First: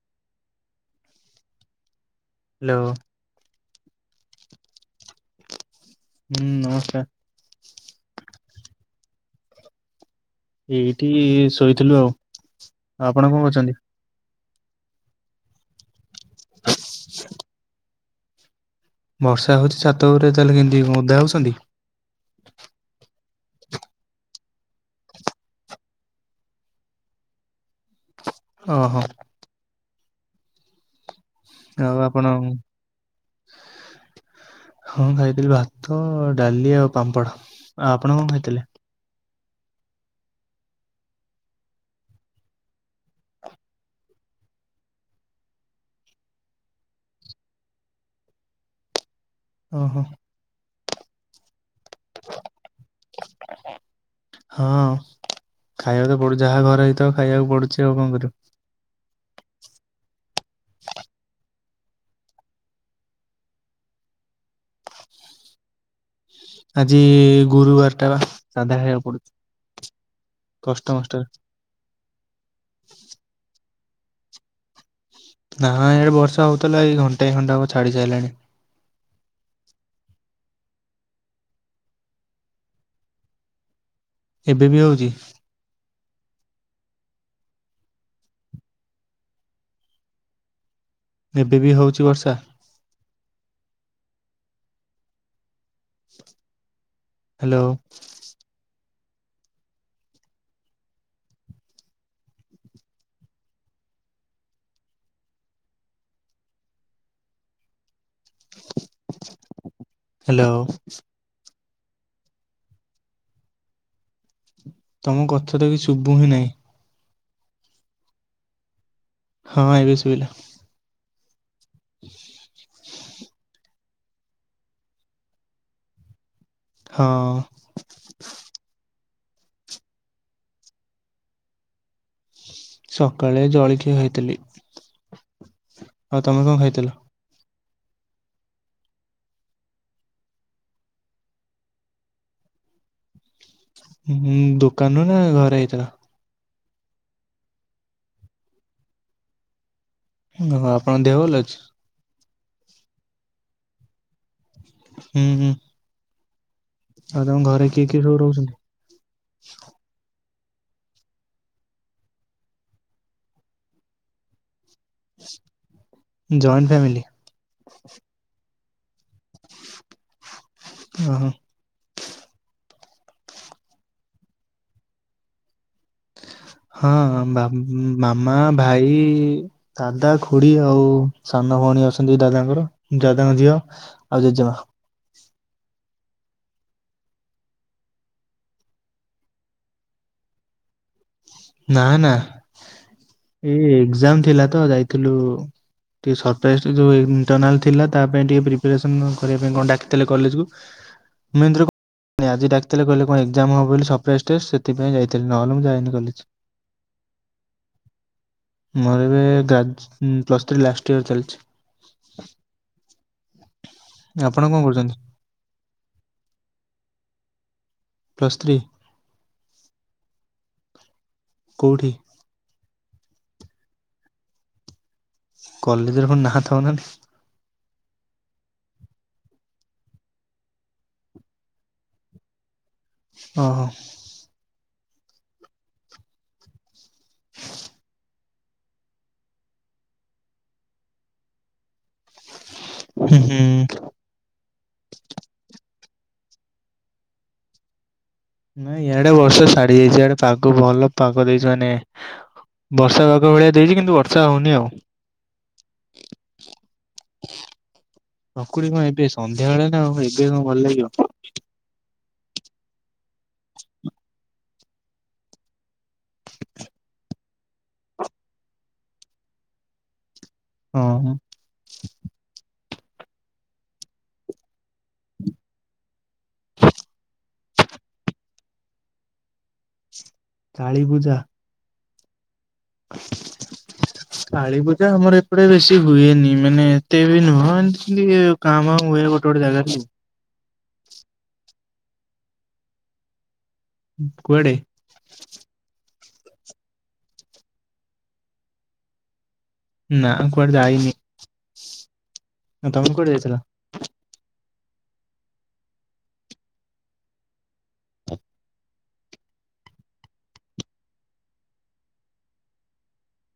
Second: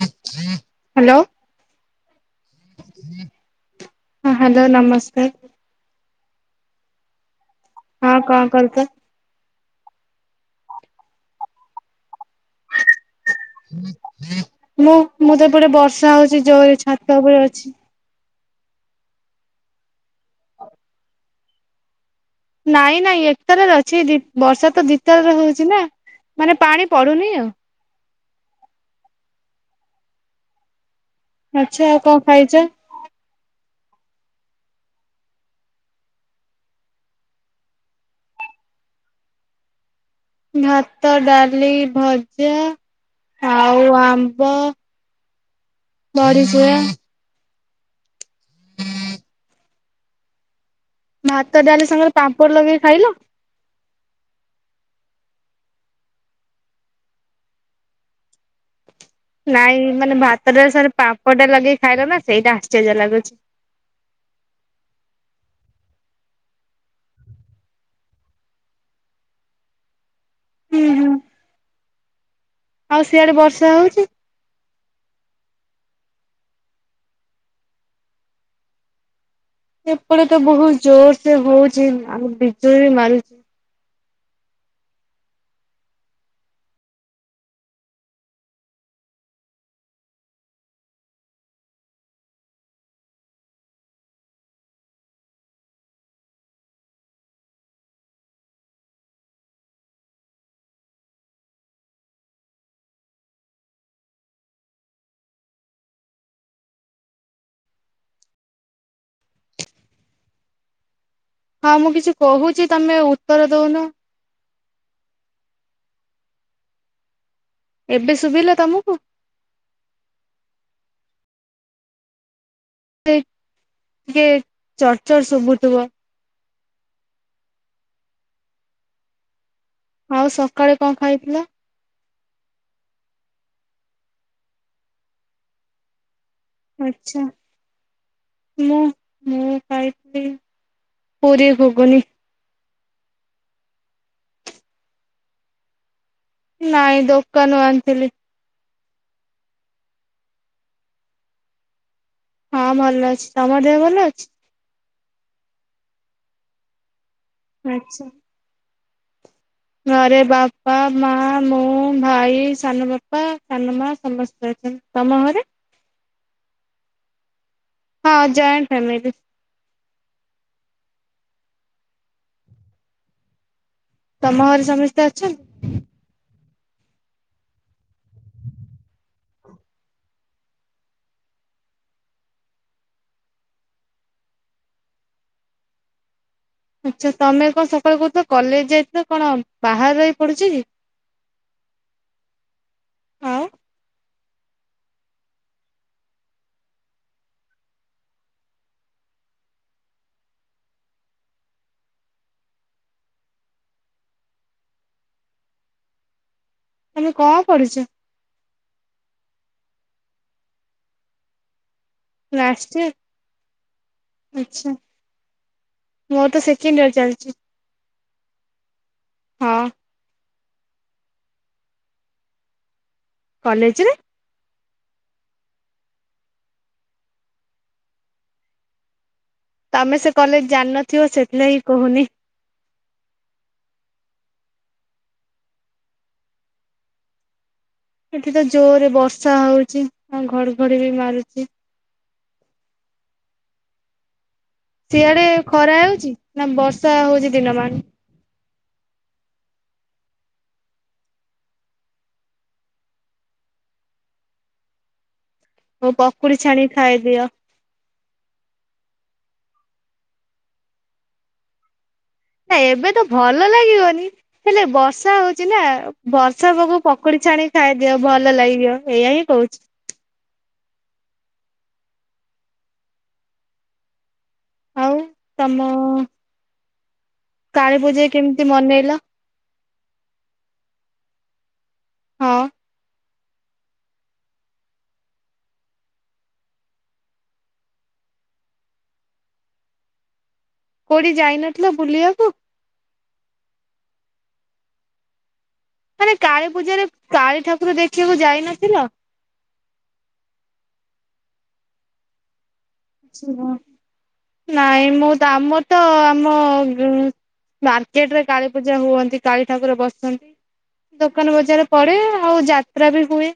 Hello. Hello. ହଁ hello, ନମସ୍କାର। ହୁଁ, ନମସ୍କାର। ହଁ କଣ କରୁଚ? ଏଇଠି ଶୋଇଥିଲୁ ଆଉ, ଆପଣ କଣ କରୁଚନ୍ତି? ମୁଁ ମୁଁ ତ ଏପଟେ ବର୍ଷା ହଉଛି ଜୋରେ ଛାତ ଉପରେ ଅଛି। ବର୍ଷା ହଉଛି ଛାତ ଉପରେ ଚାଲିକି ମୁଁ କେମିତି ଯିବି ଓଦା ହେଉଛନ୍ତି। ନାଇଁ ନାଇଁ ଏକ ତାଲାରେ ଅଛି ବର୍ଷା ତ ଦି ତାଲାରେ ହଉଛି ନା। ମାନେ ପାଣି ପଡୁନି ଆଉ। ଓହୋ। ଆଚ୍ଛା ଆଉ କଣ ଖାଇଛ? ହଁ ଖାଇଥିଲି ଭାତ, ଡାଲି, ଆଉ ପାମ୍ପଡ଼ ଆ ଆପଣ କଣ ଖାଇଥିଲେ? ଭାତ, ଡାଲି, ଭଜା ଆଉ ଆମ୍ବ। ବଡ଼ିଚୁରା। ଓ ହୋ। ଭାତ ଡାଲି ସାଙ୍ଗରେ ପାମ୍ପଡ଼ ଲଗେଇକି ଖାଇଲ? [unintelligible] ହଁ ଖାଇବା ତ ପଡୁ ଯାହା ଘର ହେଇଥିବ ଖାଇବାକୁ ପଡୁଛି ଆଉ କଣ କରିବୁ। ନାଇଁ ମାନେ ଭାତ, ଡାଲି ସାଙ୍ଗରେ ପାମ୍ପଡ଼ ଟା ଲଗେଇ ଖାଇଲ ନା ସେଇଟା ଆଶ୍ଚର୍ଯ୍ୟ ଲାଗୁଛି। ଆଜି ଗୁରୁବାର ଟା ବା ସାଧା ଖାଇବା ପଡୁଛି ହୁଁ ହୁଁ କଷ୍ଟମଷ୍ଟରେ। ଆଉ ସିଆଡେ ବର୍ଷା ହଉଛି? ନା ଇଆଡ଼େ ବର୍ଷା ହେଉଥିଲା ଏଇ ଘଣ୍ଟାଏ ଖଣ୍ଡେ ହେବ ଛାଡ଼ି ସାରିଲାଣି। ସେପଟେ ତ ବହୁତ ଜୋର ସେ ହଉଛି, ଆଉ ବିଜୁଳି ବି ମାରୁଛି। ଏବେ ବି ହଉଛି? ଏବେ ବି ହେଉଛି ବର୍ଷା? ହ୍ୟାଲୋ। ହ୍ୟାଲୋ। ହଁ ମୁଁ କିଛି କହୁଛି ତମେ ଉତ୍ତର ଦୋଉନ? ତମ କଥା ତ କିଛି ଶୁଭୁ ହିଁ ନାହିଁ। ଏବେ ଶୁଭିଲା ତମକୁ? ହଁ ଏବେ ସୁବିଲା। [unintelligible] ସେ ଟିକେ ଚର୍ଚର ଶୁଭୁଥିବ। ହଁ। ଆଉ ସକାଳେ କଣ ଖାଇଥିଲ? ସକାଳେ ଜଳଖିଆ ଖାଇଥିଲି। ହଉ ତମ କଣ ଖାଇଚ? ଆଚ୍ଛା। ମୁଁ ମୁଁ ଖାଇଥିଲି ପୁରୀ ଘୁଗୁନି। ଦୋକାନରୁ ନା ଘରେ ହେଇଥିଲା? ନାଇଁ ଦୋକାନରୁ ଆଣିଥିଲି। ହଁ ଆପଣଙ୍କ ଦେହ ଭଲ ଅଛି? ହଁ ଭଲ ଅଛି, ତମର ଦେହ ଭଲ ଅଛି? ହୁଁ ହୁଁ। ଆଉ ତମ ଘରେ କିଏ କିଏ ଆଚ୍ଛା ସବୁ ରହୁଛନ୍ତି? ଘରେ ବାପା, ମା, ମୁଁ, ଭାଇ, ସାନ ବାପା, ସାନ ମା ସମସ୍ତେ ଅଛନ୍ତି। ତମ ଘରେ ଜଏଣ୍ଟ ଫ୍ୟାମିଲି। ହଁ ଜଏଣ୍ଟ ଫ୍ୟାମିଲି। ଓ ହୋ। ତମ ଘରେ ସମସ୍ତେ ଅଛନ୍ତି? ହଁ ବା ମାମା ଭାଇ ଦାଦା, ଖୁଡି ଆଉ ସାନ ଭଉଣୀ ଅଛନ୍ତି ଦାଦାଙ୍କର, ଦାଦାଙ୍କ ଝିଅ ଆଉ ଜେଜେମା। ଆଛା, ତମେ କଣ ସକାଳୁ କହୁଥିଲ, କଲେଜ ଯାଇଥିଲ, କଣ ବାହାରେ ରହି ପଡୁଚ କି? ନା ନା, ଆଉ ଏଇ ଏକ୍ଜାମ ଥିଲା ତ, ଯାଇଥିଲୁ ଉ ଟିକେ ସରପ୍ରାଇଜ୍ ଯେଉଁ ଇଣ୍ଟର୍ନାଲ୍ ଥିଲା, ତା ପାଇଁ ଟିକେ ପ୍ରିପାରେସନ୍ କରିବା ପାଇଁ କଣ ଡାକିଥିଲେ କଲେଜକୁ [unintelligible] ଆଜି ଡାକିଥିଲେ କହିଲେ କଣ ଏକ୍ଜାମ ହବ ବୋଲି ସରପ୍ରାଇଜ ଟେଷ୍ଟ, ସେଥିପାଇଁ ଯାଇଥିଲି, ନହେଲେ ମୁଁ ଯାଏନି କଲେଜ। ତମେ ଙ୍କ ପଢିଚ? ମୋର ଏବେ ଗ୍ରାଜୁ, ପ୍ଲସ୍ ଥ୍ରୀ ଲାଷ୍ଟ ଇୟର ଚାଲିଚି। ଲାଷ୍ଟୟର। ଆପଣ କଣ କରୁଚନ୍ତି? ମୋର ତ ସେକେଣ୍ଡ ଇୟର ଚାଲିଚି, ପ୍ଲସ୍ ଥ୍ରୀ ହଁ। କୋଉଠି? କଲେଜରେ। କଲେଜର କଣ ନା ଥବ ନା ନାଇଁ? ତମେ ସେ କଲେଜ ଜାଣି ନଥିବ, ସେଥିଲାଗି କହୁନି। ଓ ହୋ। ଏଠି ତ ଜୋର ରେ ବର୍ଷା ହଉଚି, ଆଉ ଘଡଘଡି ବି ମାରୁଚି। ହୁଁ ହୁଁ। ସିଆଡେ ଖରା ହେଉଚି, ନା ବର୍ଷା ହଉଛି ଦିନମାନ ନାଇଁ ଇଆଡେ ବର୍ଷ ସାଡି ଯାଇଚି, ଆଡେ ପାଗ ଭଲ ପାଗ ଦେଇଚି, ମାନେ ବର୍ଷା ପାଗ ଭଳିଆ ଦେଇଚି କିନ୍ତୁ ବର୍ଷା ହଉନି ଆଉ। ହଁ, ପକୁଡି ଛାଣି ଖାଇଦିଅ। ପକୁଡି କଣ ଏବେ ସନ୍ଧ୍ୟା ବେଳେ ନା, ଆଉ ଏବେ କଣ ଭଲ ଲାଗିବ? ନା, ଏବେ ତ ଭଲ ଲାଗିବନି ହେଲେ ବର୍ଷା ହଉଚି ନା, ବର୍ଷା ପାଗକୁ ପକୁଡି ଛାଣି ଖାଇଦିଅ, ଭଲ ଲାଗିବ, ଏଇୟା ହିଁ କହୁଚି। ହଁ ହଁ। ଆଉ, ତମ କାଳୀ ପୂଜା କେମିତି ମନେଇଲ? କାଳୀପୂଜା? ହଁ। [unintelligible] କାଳୀ ପୂଜା ଆମର ଏପଟେ ବେଶି ହୁଏନି, ମାନେ, ଏତେ ବି ନୁହଁ ଏମିତି ଙ୍କା ଭା ହୁଏ ଗୋଟେ ଗୋଟେ ଜାଗାରେ ଆଉ। କୋଉଠି ଯାଇନଥିଲ, ବୁଲିଆକୁ? କୁଆଡେ? ମାନେ କାଳୀ ପୂଜାରେ, କାଳୀ ଠାକୁର ଦେଖିବାକୁ ଯାଇନଥିଲ? ନା, କୁଆଡେ ଯାଇନି। ଆଉ ତମେ କୁଆଡେ ଯାଇଥିଲ? ନାଇଁ ମୁଁ, ଆମ ତ ଆମ ମାର୍କେଟ ରେ କାଳୀ ପୂଜା ହୁଅନ୍ତି, କାଳୀ ଠାକୁର ବସନ୍ତି। ଦୋକାନ ବଜାର ପଡେ, ଆଉ ଯାତ୍ରା ବି ହୁଏ।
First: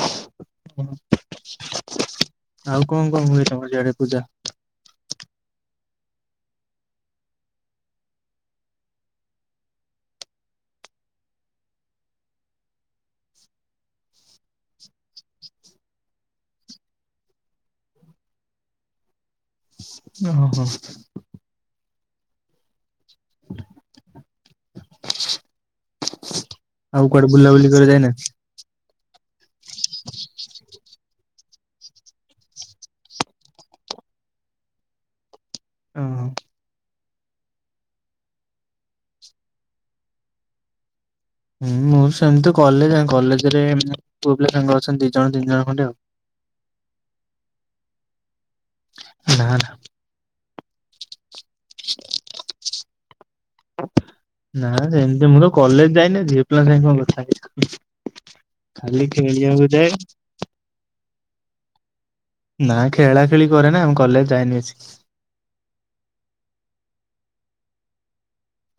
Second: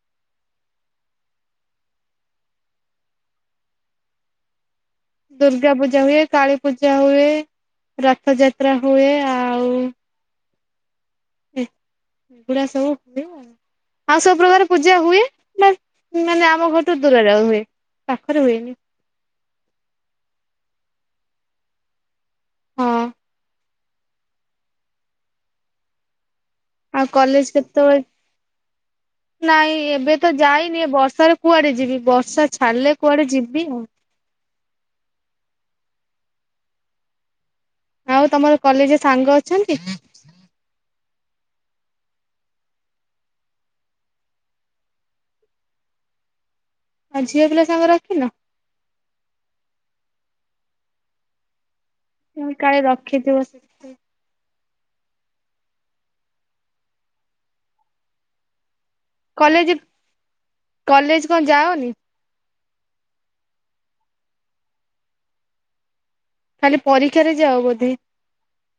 ଆଉ କଣ, କଣ ହୁଏ ତମର ଆଡେ ପୂଜା? ଦୁର୍ଗା ପୂଜା ହୁଏ, କାଳୀ ପୂଜା ହୁଏ, ରଥଯାତ୍ରା ହୁଏ, ଆଉ ଏଗୁଡ଼ା ସବୁ ହୁଏ ଆଉ। ଆଉ ସବୁ ପ୍ରକାର ପୂଜା ହୁଏ, ବା, ମାନେ ଆମ ଘରଠୁ ଦୂରରେ ହୁଏ। ପାଖରେ ହୁଏନି। ଓ ହଁ। ହଁ। ଆଉ କୁଆଡେ କଲେଜ ବୁଲାବୁଲି କରିବାକୁ କେତେବେଳେ ଯାଇନାନ୍ତି? ନାଇଁ ଏବେ ତ ଯାଇନି ବର୍ଷାରେ କୁଆଡେ ଯିବି ବର୍ଷା ଛାଡିଲେ କୁଆଡେ ଯିବି ଆଉ। ଅଁ। ଆଉ ତମର କଲେଜରେ ସାଙ୍ଗ ଅଛନ୍ତି? ହୁଁ ମୁଁ ସେମିତି କଲେଜ କଲେଜରେ ପୁଅ ପିଲା ସାଙ୍ଗ ଅଛନ୍ତି ଦି ଜଣ ତିନି ଜଣ ଖଣ୍ଡେ ଆଉ। ଆଉ ଝିଅ ପିଲା ସାଙ୍ଗ ରଖିନ? ନାଁ ନାଁ। କାଳେ ରଖିଥିବ ସେ ନା ସେମିତି ମୁଁ ତ କଲେଜ ଯାଇନି ଝିଅ ପିଲା ସା କଣ କଥା ହେଇ, ଖାଲି ଖେଳିବାକୁ କଲେଜ- ଯାଏ କଲେଜ କଣ ଯାଅନି? ନା ଖେଳା ଖେଳି କରେ ନା ଆମ କଲେଜ ଯାଏନି ବେଶୀ। ଖାଲି ପରୀକ୍ଷାରେ ଯାଅ ବୋଧେ?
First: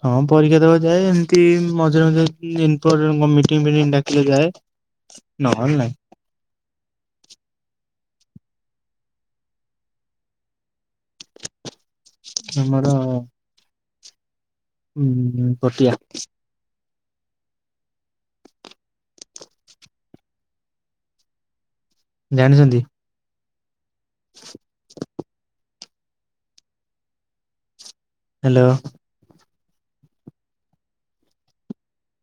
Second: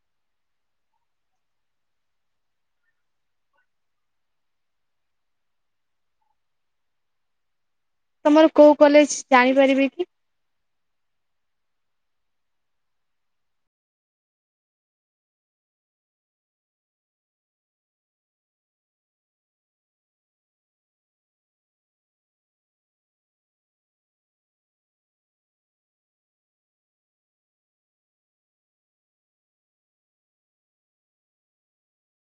ହଁ ପରୀକ୍ଷା ଦେବା ଯାଏ ଏମିତି ମଝିରେ ମଝରେ ଇମ୍ପ୍ ମିଟିଂ ଫିଟିଙ୍ଗ୍ ଡାକିଲେ ଯାଏ। ନହେଲେ ନାଇଁ। ତମର କୋଉ କଲେଜ ଜାଣିପାରିବି କି? ଆମର ହୁଁ ହୁଁ ପଟିଆ। ଜାଣିଛନ୍ତି? [inaudible] ହ୍ୟାଲୋ।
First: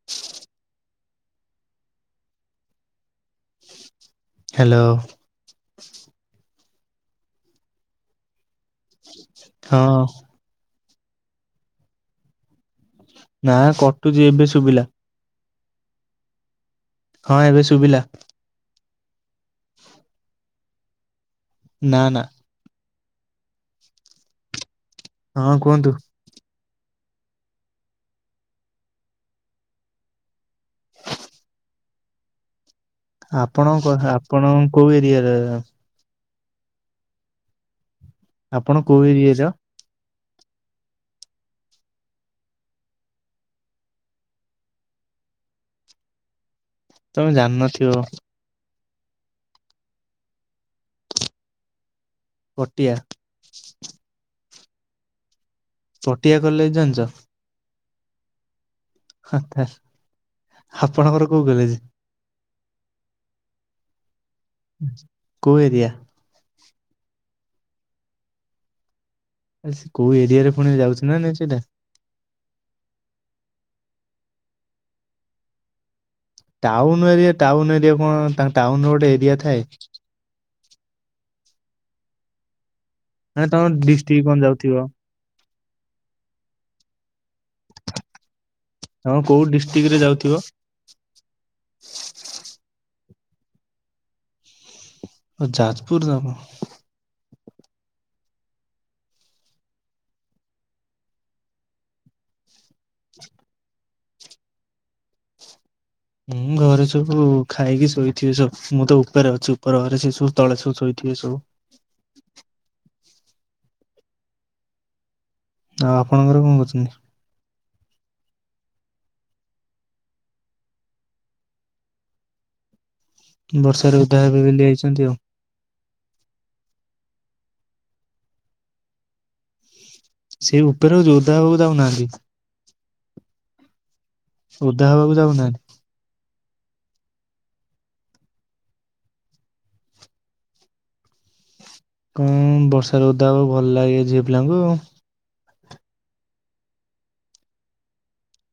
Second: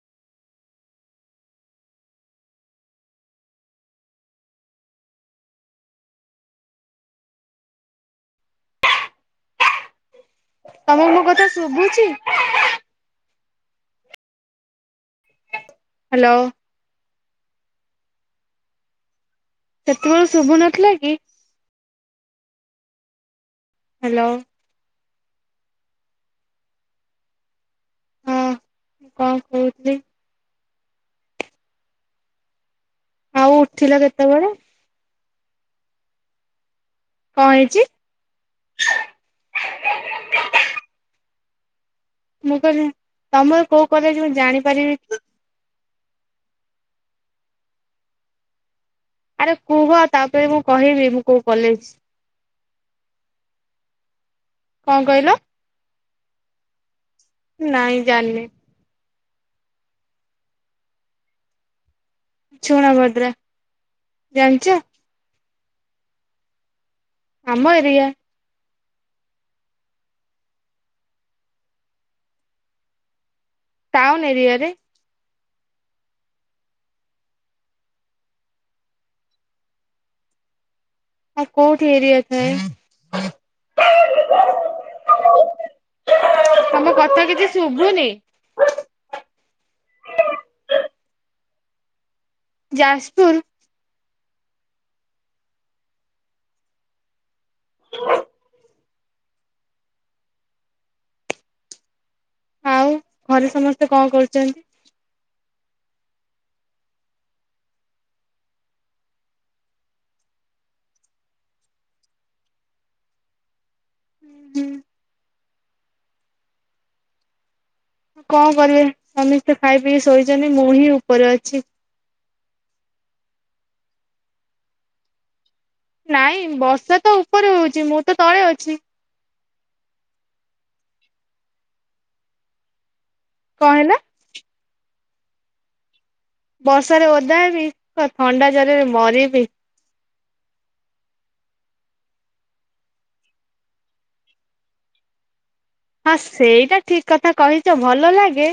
ହ [unintelligible] ହ୍ୟାଲୋ। ହଁ। ତମେ ମୋ କଥା ଶୁଭୁଛି? ନା କଟୁଛି ଏବେ ଶୁଭିଲା। ହ୍ୟାଲୋ। ହଁ ଏବେ ଶୁଭିଲା। ସେତେବେଳୁ ଶୁଭୁ ନଥିଲା କି? ନାଁ ନାଁ। ହ୍ୟାଲୋ। ହଁ କୁହନ୍ତୁ। ହଁ, କଣ କହୁଥିଲି? ଆଉ ଉଠିଲ ଆପଣଙ୍କ କେତେବେଳେ ଆପଣ କୋଉ ଏରିଆରେ କଣ ହେଇଛି? ଆପଣ କୋଉ ଏରିଆର? ମୁଁ କହିଲି ତମର କୋଉ କଲେଜ କି ମୁଁ ଜାଣିପାରିବି କି? ତମେ ଜାଣିନଥିବ। ଆରେ କୁହ ତାପରେ ମୁଁ କହିବି ମୁଁ କୋଉ କଲେଜ। ପଟିଆ। କଣ କହିଲ? ପଟିଆ କଲେଜ ଜାଣିଛ? ନାଇଁ ଜାଣିନି। ହଥା ଆପଣଙ୍କର କୋଉ କଲେଜେ? ଚୁଣାଭଦ୍ରା ଜାଣଚ? କୋଉ ଏରିଆ? ଆମ ଏରିଆ। ଆ ସେ କୋଉ ଏରିଆରେ ପୁଣି ଯାଉଚି ନାଁ ନାଇଁ ସେଇଟା? ଟାଉନ୍ ଏରିଆରେ। ଟାଉନ୍ ଏରିଆ ଟାଉନ୍ ଏରିଆ କଣ ଟା ଟାଉନ୍ ର ଗୋଟେ ଏରିଆ ଥାଏ? ଆଉ କୋଉଠି ଏରିଆ ଥାଏ? ନାଇଁ ତମ ଡିଷ୍ଟିକ୍ କଣ ଯାଉଥିବ। ତମ କଥା କିଛି ଶୁଭୁନି। ତମେ କୋଉ ଡିଷ୍ଟିକ୍ ରେ ଯାଉଥିବ? ଯାସପୁର। ଓ ଯାଜପୁର ତମ। ଆଉ ଘରେ ସମସ୍ତେ କଁ କରୁଚନ୍ତି? ମୁଁ ଘରେ ସବୁ ଖାଇକି ଶୋଇଥିବେ ସବୁ ମୁଁ ତ ଉପରେ ଅଛି ଉପର ଘରେ ସେ ସବୁ ତଳେ ସବୁ ଶୋଇଥିବେ ସବୁ। ହୁଁ ଆଉ ଆପଣଙ୍କ ଘରେ କଁ କରୁଚନ୍ତି? କଁ କରିବେ ସମିସ୍ତେ ଖାଇ ପିଇ ଶୋଇଚନ୍ତି ମୁଁ ହିଁ ଉପରେ ଅଛି। ବର୍ଷାରେ ଓଦା ହେବେ ବେଲି ଆଇଚନ୍ତି ଆଉ। ନାଇଁ ବର୍ଷା ତ ଉପରେ ହୋଉଚି ମୁଁ ତ ତଳେ ଅଛି। ସେ ଉପରେ ଓ ଯୋଉ ଓଦା ହବାକୁ ଯାଉନାହାନ୍ତି। କଁ ହେଲା? ଓଦା ହେବାକୁ ଯାଉନାହାନ୍ତି? ବର୍ଷାରେ ଓଦା ହେବି ତ ଥଣ୍ଡା ଜରରେ ମରିବି। କଁ ବର୍ଷରେ ଓଦା ହବାକୁ ଭଲ ଲାଗେ ଝିଅ ପିଲାଙ୍କୁ। ହଁ ସେଇଟା ଠିକ୍ କଥା କହିଚ ଭଲ ଲାଗେ।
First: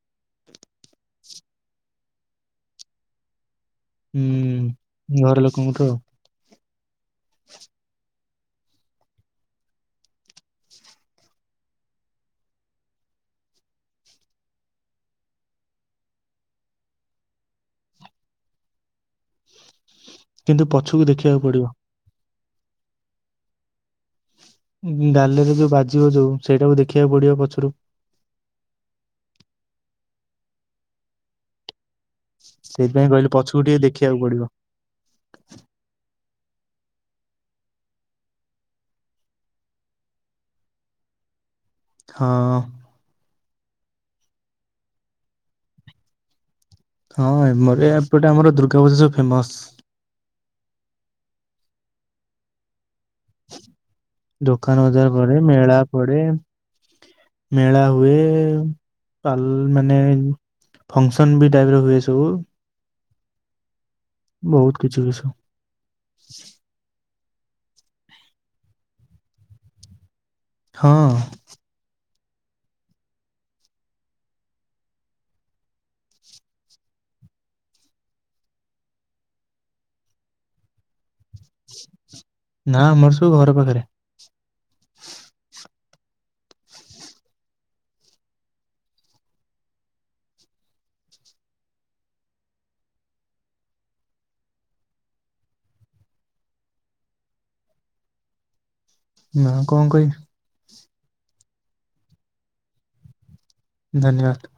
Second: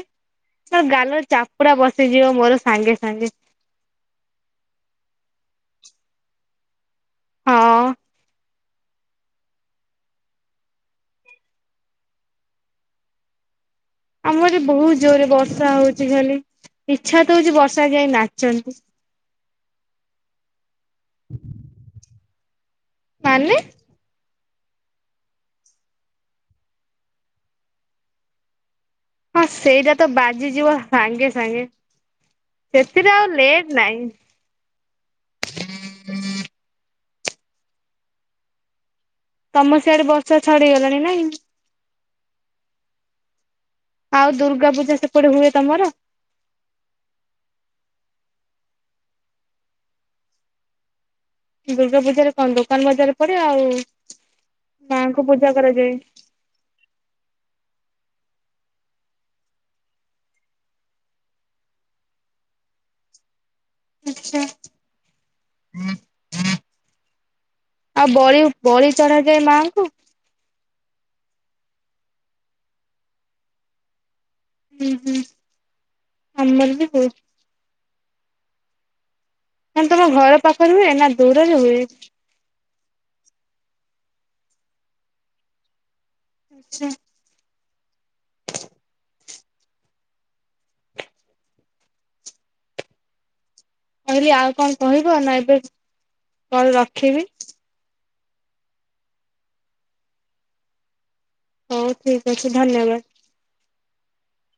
ନ ଗାଲ ଚାପୁଡ଼ା ବସିଯିବ ମୋର ସାଙ୍ଗେ ସାଙ୍ଗେ। ହୁଁ ଘର ଲୋକଙ୍କଠୁ ଆଉ। ହଁ ଆମ ଏଠି ବହୁତ ଜୋରେ ବର୍ଷା ହଉଚି ଖାଲି ଇଚ୍ଛା ତ ହଉଚି ବର୍ଷାରେ ଯାଇ ନାଚନ୍ତି। କିନ୍ତୁ ପଛୁକୁ ଦେଖିବାକୁ ପଡ଼ିବ। ମାନେ? ଉଁ ଗାଲରେ ଯୋଉ ବାଜିବ ଯୋଉ ସେଇଟାକୁ ଦେଖିବାକୁ ପଡ଼ିବ ପଛରୁ। ହଁ ସେଇଟା ତ ବାଜିଯିବ ସାଙ୍ଗେ ସାଙ୍ଗେ ସେଇଥିପାଇଁ ସେଥିରେ କହିଲି ଆଉ ପଛକୁ ଲେଟ୍ ଟିକେ ନାଇଁ। ଦେଖିବାକୁ ପଡିବ। ତମ ସିଆଡ଼େ ବର୍ଷା ଛାଡ଼ି ଗଲାଣି, ନାଇଁ? ହଁ। ଆଉ ଦୁର୍ଗା ପୂଜା ସେପଟେ ହୁଏ ତମର? ହଁ ଏମରି ଏପଟେ ଆମର ଦୁର୍ଗା ପୂଜା ସବୁ ଫେମସ୍। ଦୁର୍ଗା ପୂଜାରେ କଣ ଦୋକାନ ବଜାର ପଡେ ଆଉ ଦୋକାନ ବଜାର ମାଙ୍କୁ ପଡ଼େ ପୂଜା ମେଳା କରାଯାଏ ପଡ଼େ। ମେଳା ହୁଏ ପାଲ୍ ମାନେ ଫଙ୍କସନ୍ ବି ଟାଇପ୍ ର ହୁଏ ସବୁ। ଆଛା ବହୁତ କିଛି ହୁଏ ସବୁ। ଆଉ ବଳି ବଳି ଚଢ଼ା ଯାଏ ମାଙ୍କୁ? ହଁ। ହୁଁ ହୁଁ ଆମର ବି ହୁଏ। ନହେଲେ ତମ ଘର ପାଖରେ ହୁଏ ନା ଦୂରରେ ହୁଏ? ନା ଆମର ସବୁ ଘର ପାଖରେ। ଆଚ୍ଛା କହିଲି ଆଉ କଣ କହିବ ନା ଏବେ କଣ ରଖିବି। ନା କଣ କହିବି? ହଉ ଠିକ୍ ଅଛି ଧନ୍ୟବାଦ। ଧନ୍ୟବାଦ।